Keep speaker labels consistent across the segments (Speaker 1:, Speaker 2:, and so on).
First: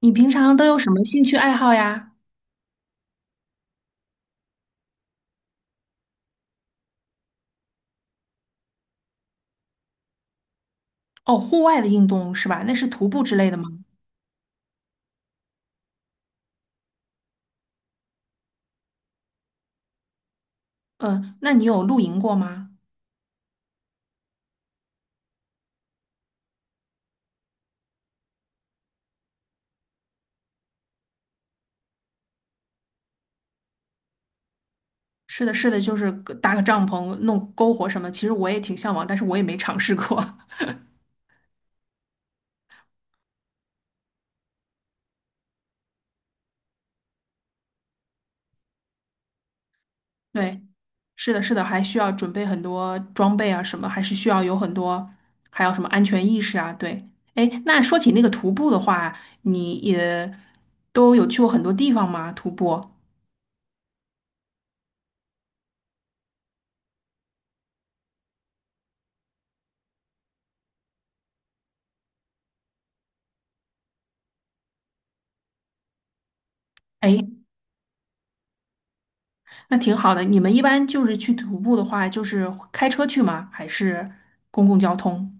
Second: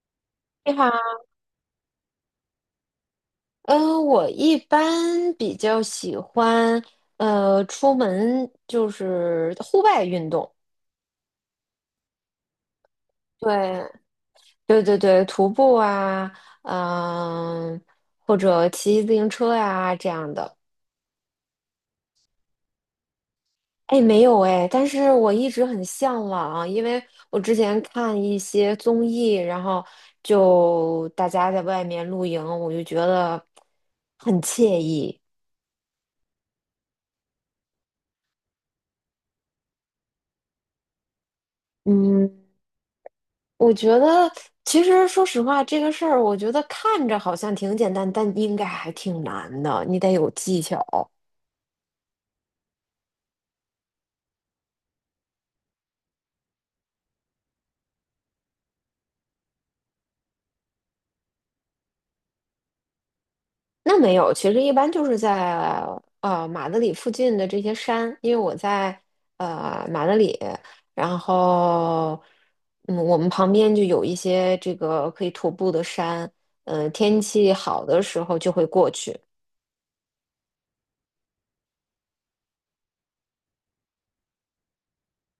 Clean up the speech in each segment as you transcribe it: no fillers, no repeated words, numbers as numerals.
Speaker 1: 你平常都
Speaker 2: 你
Speaker 1: 有什
Speaker 2: 好，
Speaker 1: 么兴趣爱好呀？
Speaker 2: 嗯，我一般比较喜欢，出门就是户外运动，
Speaker 1: 哦，户外的运动是吧？那是徒步之类的吗？
Speaker 2: 对，对对对，徒步啊，嗯、或者骑自行车呀、这样的。
Speaker 1: 那你有露营过吗？
Speaker 2: 哎，没有哎，但是我一直很向往，因为我之前看一些综艺，然后就大家在外面露营，我就觉得很惬意。
Speaker 1: 是的，是的，就是个搭个帐篷、弄篝火什么。其实我也挺向往，但是我也没尝试过。
Speaker 2: 嗯，我觉得，其实说实话，这个事儿，我觉得看着好像挺简单，但应该还挺难的，你得有 技
Speaker 1: 对，
Speaker 2: 巧。
Speaker 1: 是的，是的，还需要准备很多装备啊，什么还是需要有很多，还有什么安全意识啊？对，哎，那说起那个徒步的话，你也都有去过很多地方吗？徒步？
Speaker 2: 那没有，其实一般就是在马德里附近的这些山，因为我在马德里，然后我们旁边就有一些这个可以徒步的山，
Speaker 1: 哎，
Speaker 2: 天气好的时候就会过去。
Speaker 1: 那挺好的。你们一般就是去徒步的话，就是开车去吗？还是公共交通？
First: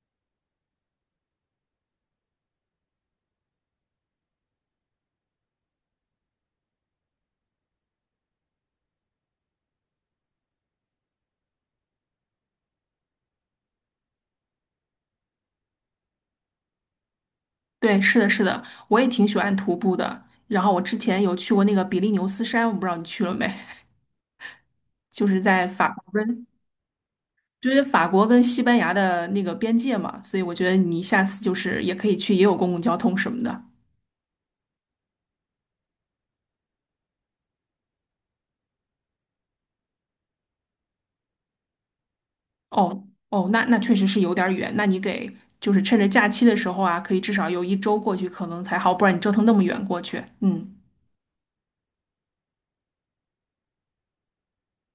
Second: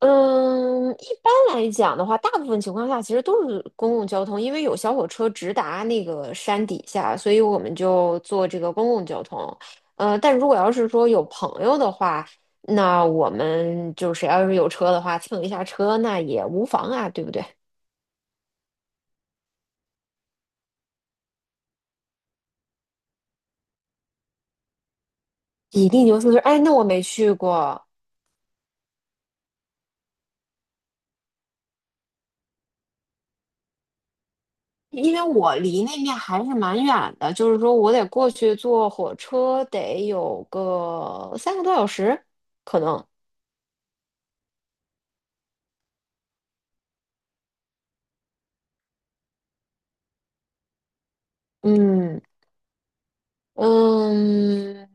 Speaker 2: 嗯，一般来讲的话，大部分情况下其实都是公共交通，因为有小火车直达那个山底下，所以我们就坐这个公共交通。但如果要是说有朋友的话，那我们就谁要是有车的话，蹭一下车那也无妨啊，对不对？
Speaker 1: 对，是的，是的，我也挺喜欢徒步的。然后我之前有去过那个比利牛斯山，我不知道你去了没，就是在
Speaker 2: 比
Speaker 1: 法
Speaker 2: 利
Speaker 1: 国
Speaker 2: 牛斯是，
Speaker 1: 跟
Speaker 2: 哎，那我没去
Speaker 1: 就
Speaker 2: 过，
Speaker 1: 是法国跟西班牙的那个边界嘛，所以我觉得你下次就是也可以去，也有公共交通什么的。
Speaker 2: 因为我离那面还是蛮远的，就是说我得过去坐火车，得有个三个多小时，可
Speaker 1: 哦
Speaker 2: 能，
Speaker 1: 哦，那那确实是有点儿远，那你给就是趁着假期的时候啊，可以至少有一周过去，可能才好，不然你折腾那么远过去，嗯。
Speaker 2: 嗯。嗯，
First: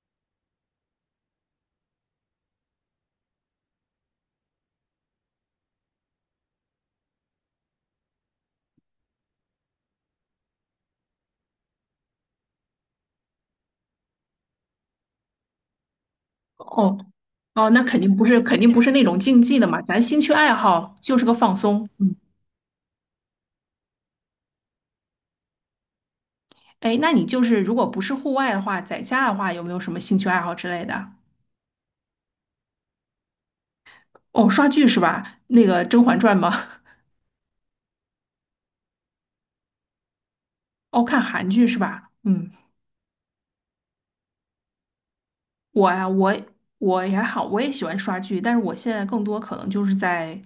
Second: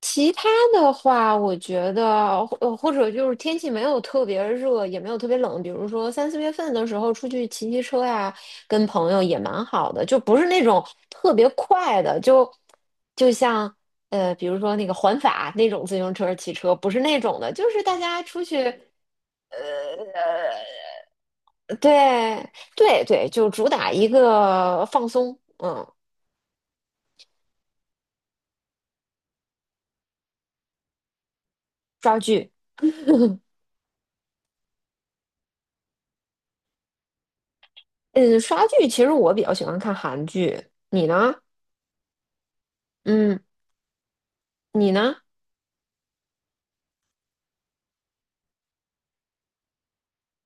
Speaker 2: 其他的话，我觉得，或者就是天气没有特别热，也没有特别冷，比如说三四月份的时候出去骑骑车呀，跟朋友也蛮好的，就不是那种特别快的，就像比如说那个环法那种自行车骑车，不
Speaker 1: 哦
Speaker 2: 是那种的，就
Speaker 1: 哦，那
Speaker 2: 是大
Speaker 1: 肯定
Speaker 2: 家
Speaker 1: 不是，
Speaker 2: 出
Speaker 1: 肯定不
Speaker 2: 去。
Speaker 1: 是那种竞技的嘛，咱兴趣爱好就是个放松。嗯，
Speaker 2: 对对对，就主打一个放松，嗯，
Speaker 1: 哎，那你就是如果不是户外的话，在家的话，有没有什么兴趣爱好之类的？
Speaker 2: 抓剧。
Speaker 1: 哦，刷剧是吧？那个《甄嬛传》吗？
Speaker 2: 嗯，刷剧其实我比较喜欢看韩剧，
Speaker 1: 哦，
Speaker 2: 你
Speaker 1: 看
Speaker 2: 呢？
Speaker 1: 韩剧是吧？嗯，
Speaker 2: 嗯，你呢？
Speaker 1: 我呀,我也还好，我也喜欢刷剧，但是我现在更多可能就是在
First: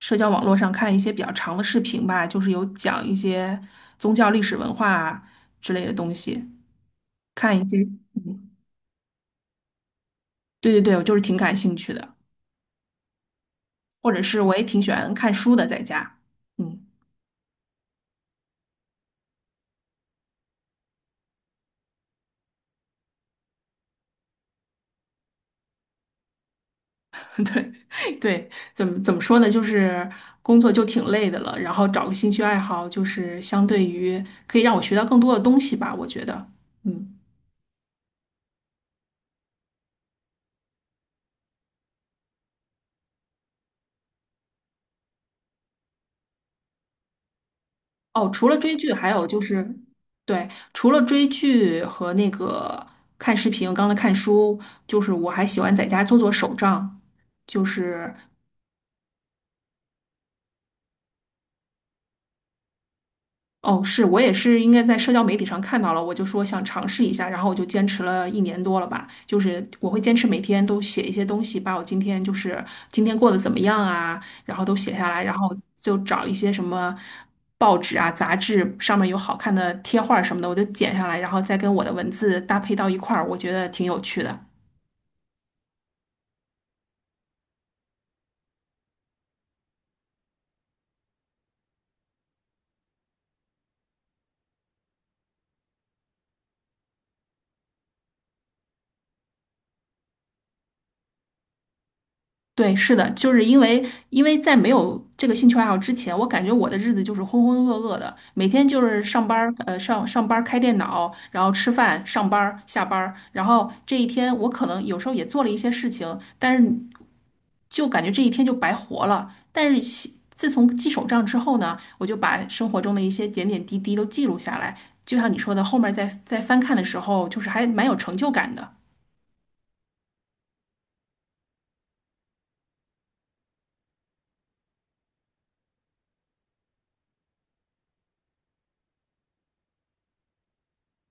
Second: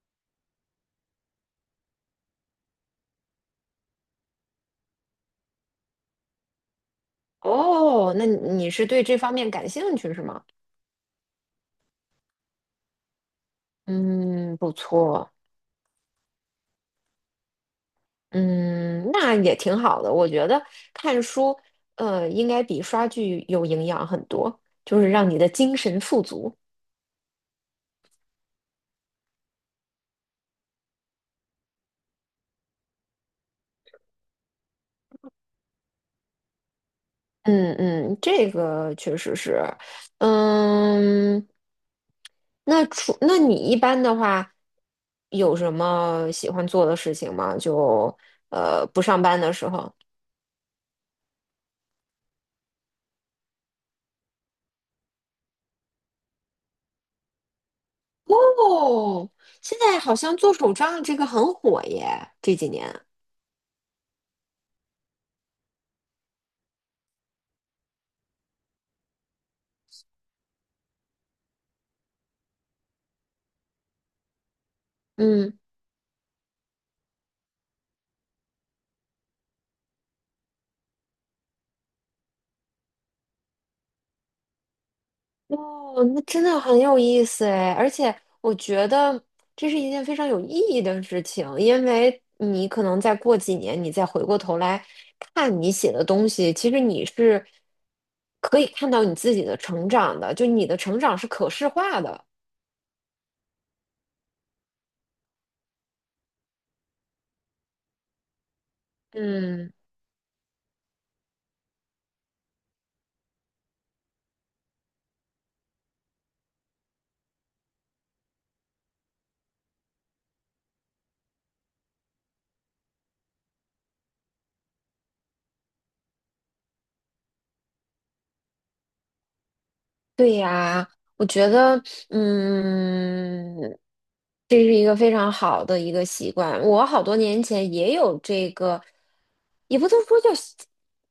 Speaker 1: 社交网络上看一些比较长的视频吧，就是有讲一些宗教历史文化啊之类的东西，看一些。
Speaker 2: 哦，那
Speaker 1: 嗯，
Speaker 2: 你是对这方面感兴趣是吗？
Speaker 1: 对对对，我就是挺感兴趣的。或者是我
Speaker 2: 嗯，
Speaker 1: 也
Speaker 2: 不
Speaker 1: 挺喜欢
Speaker 2: 错，
Speaker 1: 看书的，在家。嗯，
Speaker 2: 嗯，那也挺好的。我觉得看书，应该比刷剧有营养很多，就是让你的精神富足。
Speaker 1: 对对，怎么说呢？就是工作就挺累的了，然后找个兴趣爱好，就是相对于可以让我学到更多的东西吧，我觉得。嗯，
Speaker 2: 嗯嗯，这个确实是，嗯，那你一般的话，有什么喜欢做的事情吗？
Speaker 1: 哦，除了追剧，
Speaker 2: 不
Speaker 1: 还
Speaker 2: 上
Speaker 1: 有就
Speaker 2: 班的时
Speaker 1: 是，
Speaker 2: 候。
Speaker 1: 对，除了追剧和那个看视频，刚才看书，就是我还喜欢在家做做手账，就是。
Speaker 2: 哦，现在好像做手账这个很火耶，这几年。
Speaker 1: 哦，是我也是，应该在社交媒体上看到了，我就说想尝试一下，然后我就坚持了一年多了吧。就是我会坚持每天都写一些东西，把我今天就是今天过得怎么样啊，然后都写下来，然后
Speaker 2: 嗯。
Speaker 1: 就找一些什么报纸啊、杂志上面有好看的贴画什么的，我就剪下来，然后再跟我的文字搭配到一块儿，我觉得挺有趣的。
Speaker 2: 哦，那真的很有意思哎，而且我觉得这是一件非常有意义的事情，因为你可能再过几年，你再回过头来看你写的东西，其实你是可以看到你自己的成长的，就你的成长是可视化的。
Speaker 1: 对，是的，就是因为在没有这个兴趣爱好之前，我感觉我的日子就是浑浑噩噩的，每天就是上班儿，
Speaker 2: 嗯。
Speaker 1: 上班儿开电脑，然后吃饭，上班儿下班儿，然后这一天我可能有时候也做了一些事情，但是就感觉这一天就白活了。但是西自从记手账之后呢，我就把生活中的一些点点滴滴都记录下来，就像你说的，后面再翻看的时候，就是还蛮有成就感的。
Speaker 2: 对呀，我觉得，嗯，这是一个非常好的一个习惯。我好多年前也有这个，也不能说叫记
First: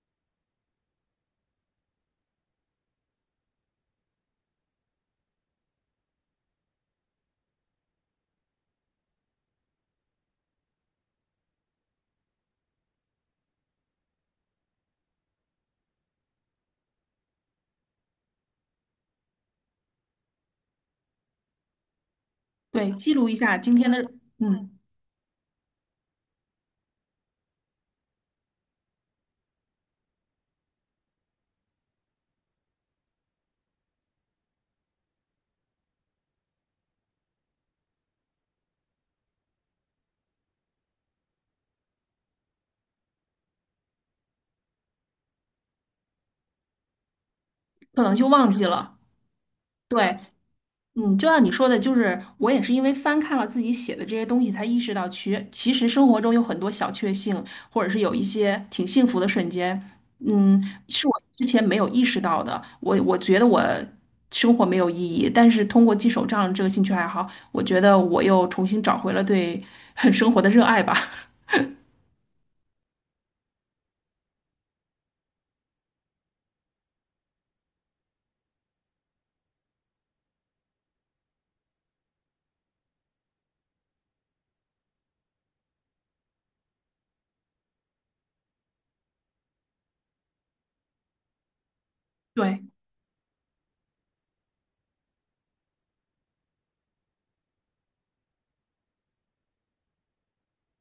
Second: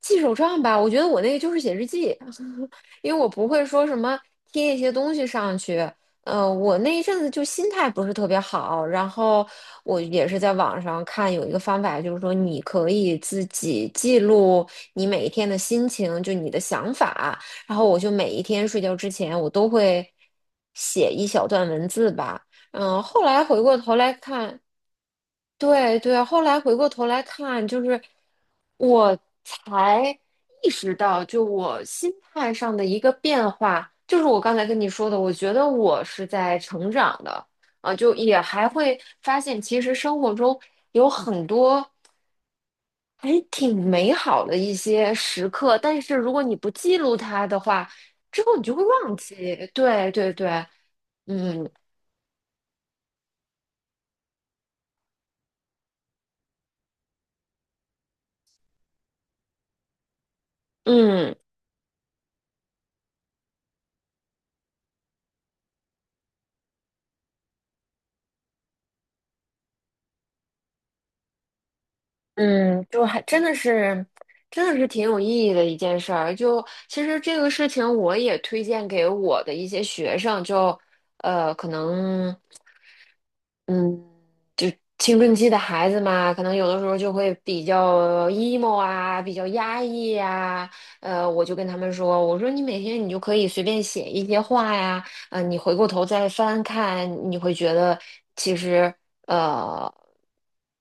Speaker 2: 记手账吧，我觉得我那个就是写日记，因为我不会说什么贴一些东西上去。我那一阵子就心态不是特别好，然后我也是在网上看有一个方法，就是说你可以自己记录你每一天的心情，就你的想法。然后我就每一天睡觉之前，我都会写一小段文字吧。
Speaker 1: 对，
Speaker 2: 嗯，
Speaker 1: 记
Speaker 2: 后
Speaker 1: 录一
Speaker 2: 来
Speaker 1: 下
Speaker 2: 回
Speaker 1: 今
Speaker 2: 过
Speaker 1: 天
Speaker 2: 头
Speaker 1: 的，
Speaker 2: 来看，
Speaker 1: 嗯，
Speaker 2: 对对，后来回过头来看，就是我才意识到，就我心态上的一个变化，就是我刚才跟你说的，我觉得我是在成长的啊，就也还会发现，其实生活中有很多。还挺美好的一些时刻，但是如果你不记录它的话，
Speaker 1: 可能就
Speaker 2: 之
Speaker 1: 忘
Speaker 2: 后你
Speaker 1: 记
Speaker 2: 就会
Speaker 1: 了。
Speaker 2: 忘记。对
Speaker 1: 对，
Speaker 2: 对对，
Speaker 1: 嗯，就像你说
Speaker 2: 嗯
Speaker 1: 的，就是我也是因为翻看了自己写的这些东西，才意识到其实生活中有很多小确幸，或者是有一些挺幸福的瞬间，嗯，是我
Speaker 2: 嗯
Speaker 1: 之前没有意识到的。我觉得我生活没有意义，但是通过记手账这个兴趣爱好，我觉得我又重新找回了对 生活的热爱吧。
Speaker 2: 嗯，就还真的是，真的是挺有意义的一件事儿。就其实这个事情，我也推荐给我的一些学生，可能。嗯，就青春期的孩子嘛，可能有的时候就会比较 emo 啊，比较压抑呀、我就跟他们说，我说
Speaker 1: 对
Speaker 2: 你每天你就可以随便写一些话呀，你回过头再翻看，你会觉得其实呃，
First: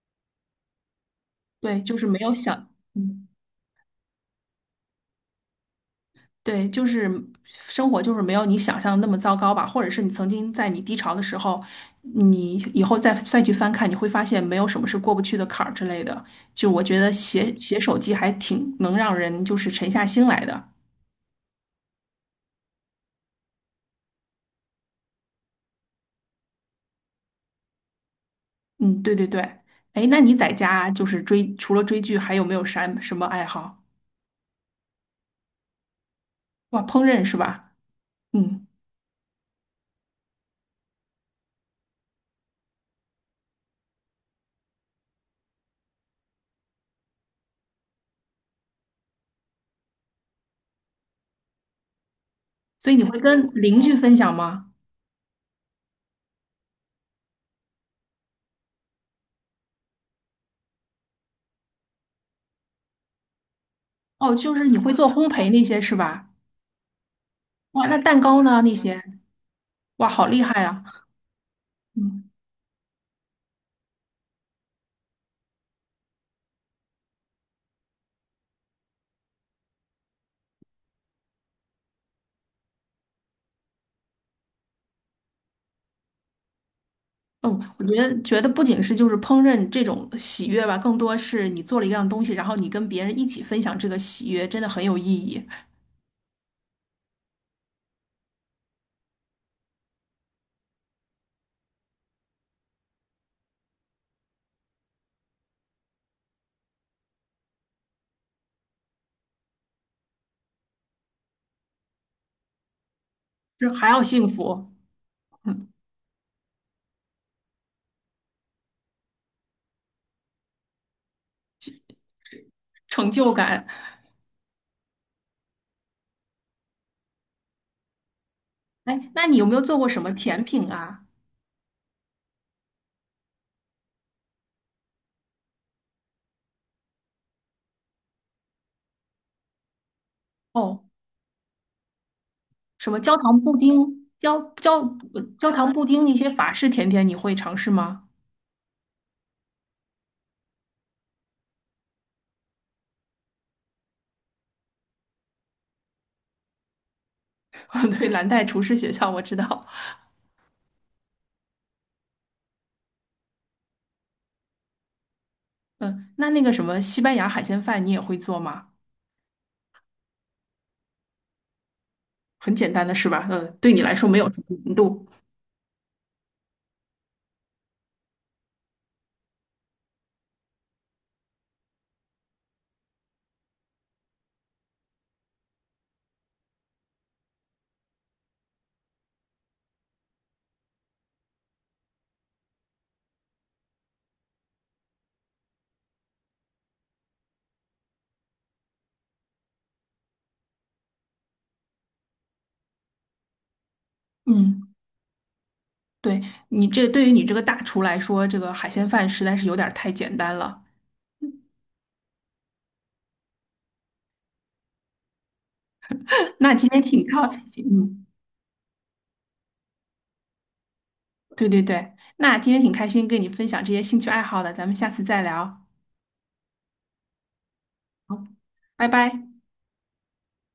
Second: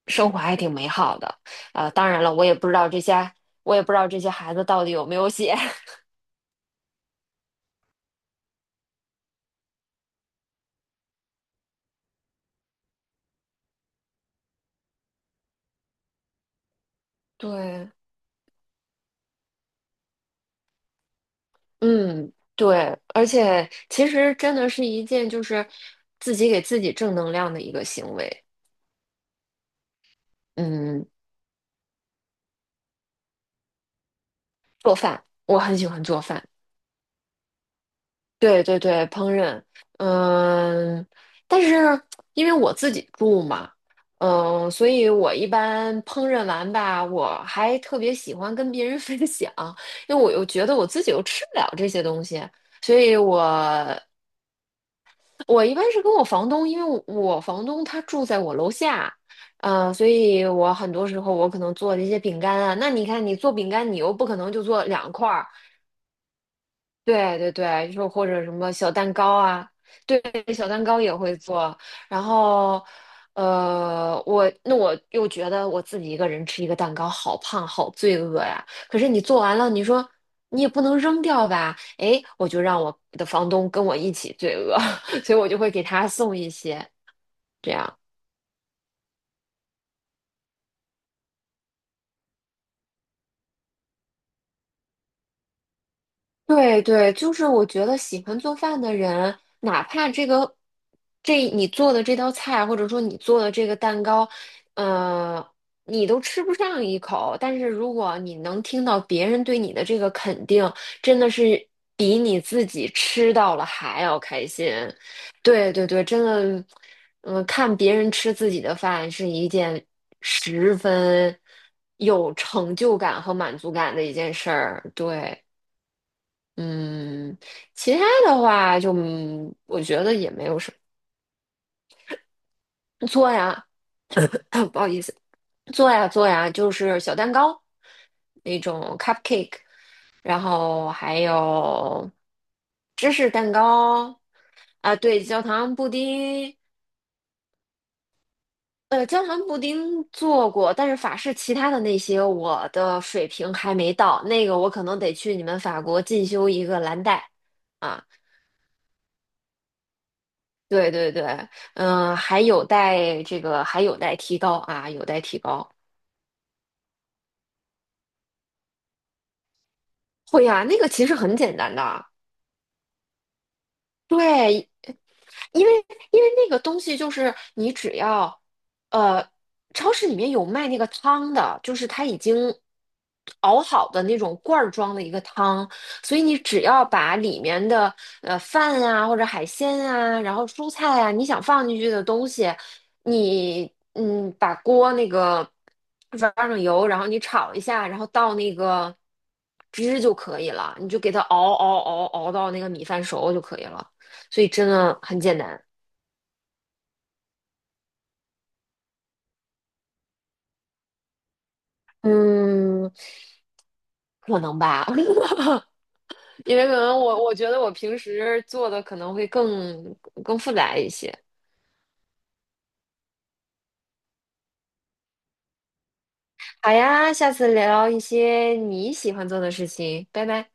Speaker 2: 生活还挺美好的。
Speaker 1: 对，就是
Speaker 2: 当
Speaker 1: 没
Speaker 2: 然了，
Speaker 1: 有
Speaker 2: 我也不
Speaker 1: 想。
Speaker 2: 知道这
Speaker 1: 嗯
Speaker 2: 些，我也不知道这些孩子到底有没有写。
Speaker 1: 对，生活就是没有你想象的那么糟糕吧，或者是你曾经在你低潮的时候，你以后再去翻看，你会发现没有什么是过不去的坎儿之类的。就我觉得写写
Speaker 2: 对，
Speaker 1: 手记还挺能让人就是沉下心来的。
Speaker 2: 嗯，对，而且其实真的是一件就是自己给自己正能量的一个行为。
Speaker 1: 嗯，对对对。哎，那你在家就
Speaker 2: 嗯，
Speaker 1: 是追，除了追剧，还有没有啥什么爱好？
Speaker 2: 做饭，我很喜欢做饭。
Speaker 1: 哇，烹饪是吧？
Speaker 2: 对
Speaker 1: 嗯，
Speaker 2: 对对，烹饪。嗯，但是因为我自己住嘛，嗯，所以我一般烹饪完吧，我还特别喜欢跟别人 分享，因为我又觉得我自己又吃不了这些东西，
Speaker 1: 所
Speaker 2: 所
Speaker 1: 以你
Speaker 2: 以
Speaker 1: 会
Speaker 2: 我
Speaker 1: 跟邻居分享吗？
Speaker 2: 我一般是跟我房东，因为我房东他住在我楼下，所以我很多时候我可能做的一些饼干啊，那你看你做饼干，你又不
Speaker 1: 哦，
Speaker 2: 可能
Speaker 1: 就
Speaker 2: 就
Speaker 1: 是你
Speaker 2: 做
Speaker 1: 会做
Speaker 2: 两
Speaker 1: 烘
Speaker 2: 块儿，
Speaker 1: 焙那些是吧？
Speaker 2: 对对
Speaker 1: 哇，
Speaker 2: 对，
Speaker 1: 那
Speaker 2: 就
Speaker 1: 蛋
Speaker 2: 或
Speaker 1: 糕
Speaker 2: 者什
Speaker 1: 呢？
Speaker 2: 么
Speaker 1: 那
Speaker 2: 小
Speaker 1: 些，
Speaker 2: 蛋糕啊，
Speaker 1: 哇，
Speaker 2: 对，
Speaker 1: 好厉害
Speaker 2: 小蛋糕
Speaker 1: 啊！
Speaker 2: 也会做。然
Speaker 1: 嗯。
Speaker 2: 后，我那我又觉得我自己一个人吃一个蛋糕好胖，好罪恶呀。可是你做完了，你说你也不能扔掉吧？哎，我就让我的房东跟我一起罪恶，所以我就会给他送一些
Speaker 1: 嗯，
Speaker 2: 这
Speaker 1: 我觉
Speaker 2: 样。
Speaker 1: 得觉得不仅是就是烹饪这种喜悦吧，更多是你做了一样东西，然后你跟别人一起分享这个喜悦，真的很有意义，
Speaker 2: 对对，就是我觉得喜欢做饭的人，哪怕这个这你做的这道菜，或者说你做的这个蛋糕，呃，你都吃不上一口，但是如果你能听到别人对你的这个肯定，真的是比你自己吃到了
Speaker 1: 就是还
Speaker 2: 还
Speaker 1: 要
Speaker 2: 要
Speaker 1: 幸
Speaker 2: 开心。
Speaker 1: 福，嗯，
Speaker 2: 对对对，真的，嗯、看别人吃自己的饭是一件十分有成就
Speaker 1: 成
Speaker 2: 感
Speaker 1: 就
Speaker 2: 和满
Speaker 1: 感。
Speaker 2: 足感的一件事儿。对。嗯，其他的话就，
Speaker 1: 哎，那你有没
Speaker 2: 嗯
Speaker 1: 有做
Speaker 2: 我
Speaker 1: 过什
Speaker 2: 觉
Speaker 1: 么
Speaker 2: 得也
Speaker 1: 甜
Speaker 2: 没有
Speaker 1: 品
Speaker 2: 什
Speaker 1: 啊？
Speaker 2: 么做呀，不好意思，做呀做呀，就是小蛋糕那种 cupcake，然
Speaker 1: 哦，
Speaker 2: 后还有
Speaker 1: 什么
Speaker 2: 芝
Speaker 1: 焦
Speaker 2: 士
Speaker 1: 糖
Speaker 2: 蛋
Speaker 1: 布丁、
Speaker 2: 糕啊，对，焦
Speaker 1: 焦糖
Speaker 2: 糖
Speaker 1: 布
Speaker 2: 布
Speaker 1: 丁那些法
Speaker 2: 丁，
Speaker 1: 式甜点，你会尝试吗？
Speaker 2: 焦糖布丁做过，但是法式其他的那些我的水平还没到，那个我可能得去你们法国进修一个蓝带。啊。
Speaker 1: 对，蓝带厨师学校我知道。
Speaker 2: 对对对，嗯、还有待提高啊，有待提高。
Speaker 1: 嗯，那那个什么西班牙海鲜饭你也会做吗？
Speaker 2: 会呀、那个其实很简单的，
Speaker 1: 很简单的是吧？嗯，对你来说没有什么
Speaker 2: 对，
Speaker 1: 难度。
Speaker 2: 因为因为那个东西就是你只要，呃，超市里面有卖那个汤的，就是它已经熬好的那种罐儿装的一个汤，所以你只要把里面的饭啊或者海鲜啊，然后蔬菜啊，你想放进去的东西，你嗯把锅那个放上油，然后你炒一下，然后倒那个汁就可以了，你就给它熬到那个米饭熟就可以了。所以真
Speaker 1: 嗯。
Speaker 2: 的很简单。
Speaker 1: 对你这对于你这个大厨来说，这个海鲜饭实在是有点儿太简单了。
Speaker 2: 嗯，可能吧，
Speaker 1: 那
Speaker 2: 因为
Speaker 1: 今
Speaker 2: 可
Speaker 1: 天
Speaker 2: 能
Speaker 1: 挺高，
Speaker 2: 我觉得我平
Speaker 1: 嗯，
Speaker 2: 时做的可能会更复杂一些。
Speaker 1: 对对对，那今天挺开心跟你分享这些兴趣爱好的，咱们下次再聊，
Speaker 2: 好呀，下次聊一
Speaker 1: 好，
Speaker 2: 些
Speaker 1: 拜
Speaker 2: 你喜欢
Speaker 1: 拜。
Speaker 2: 做的事情，拜拜。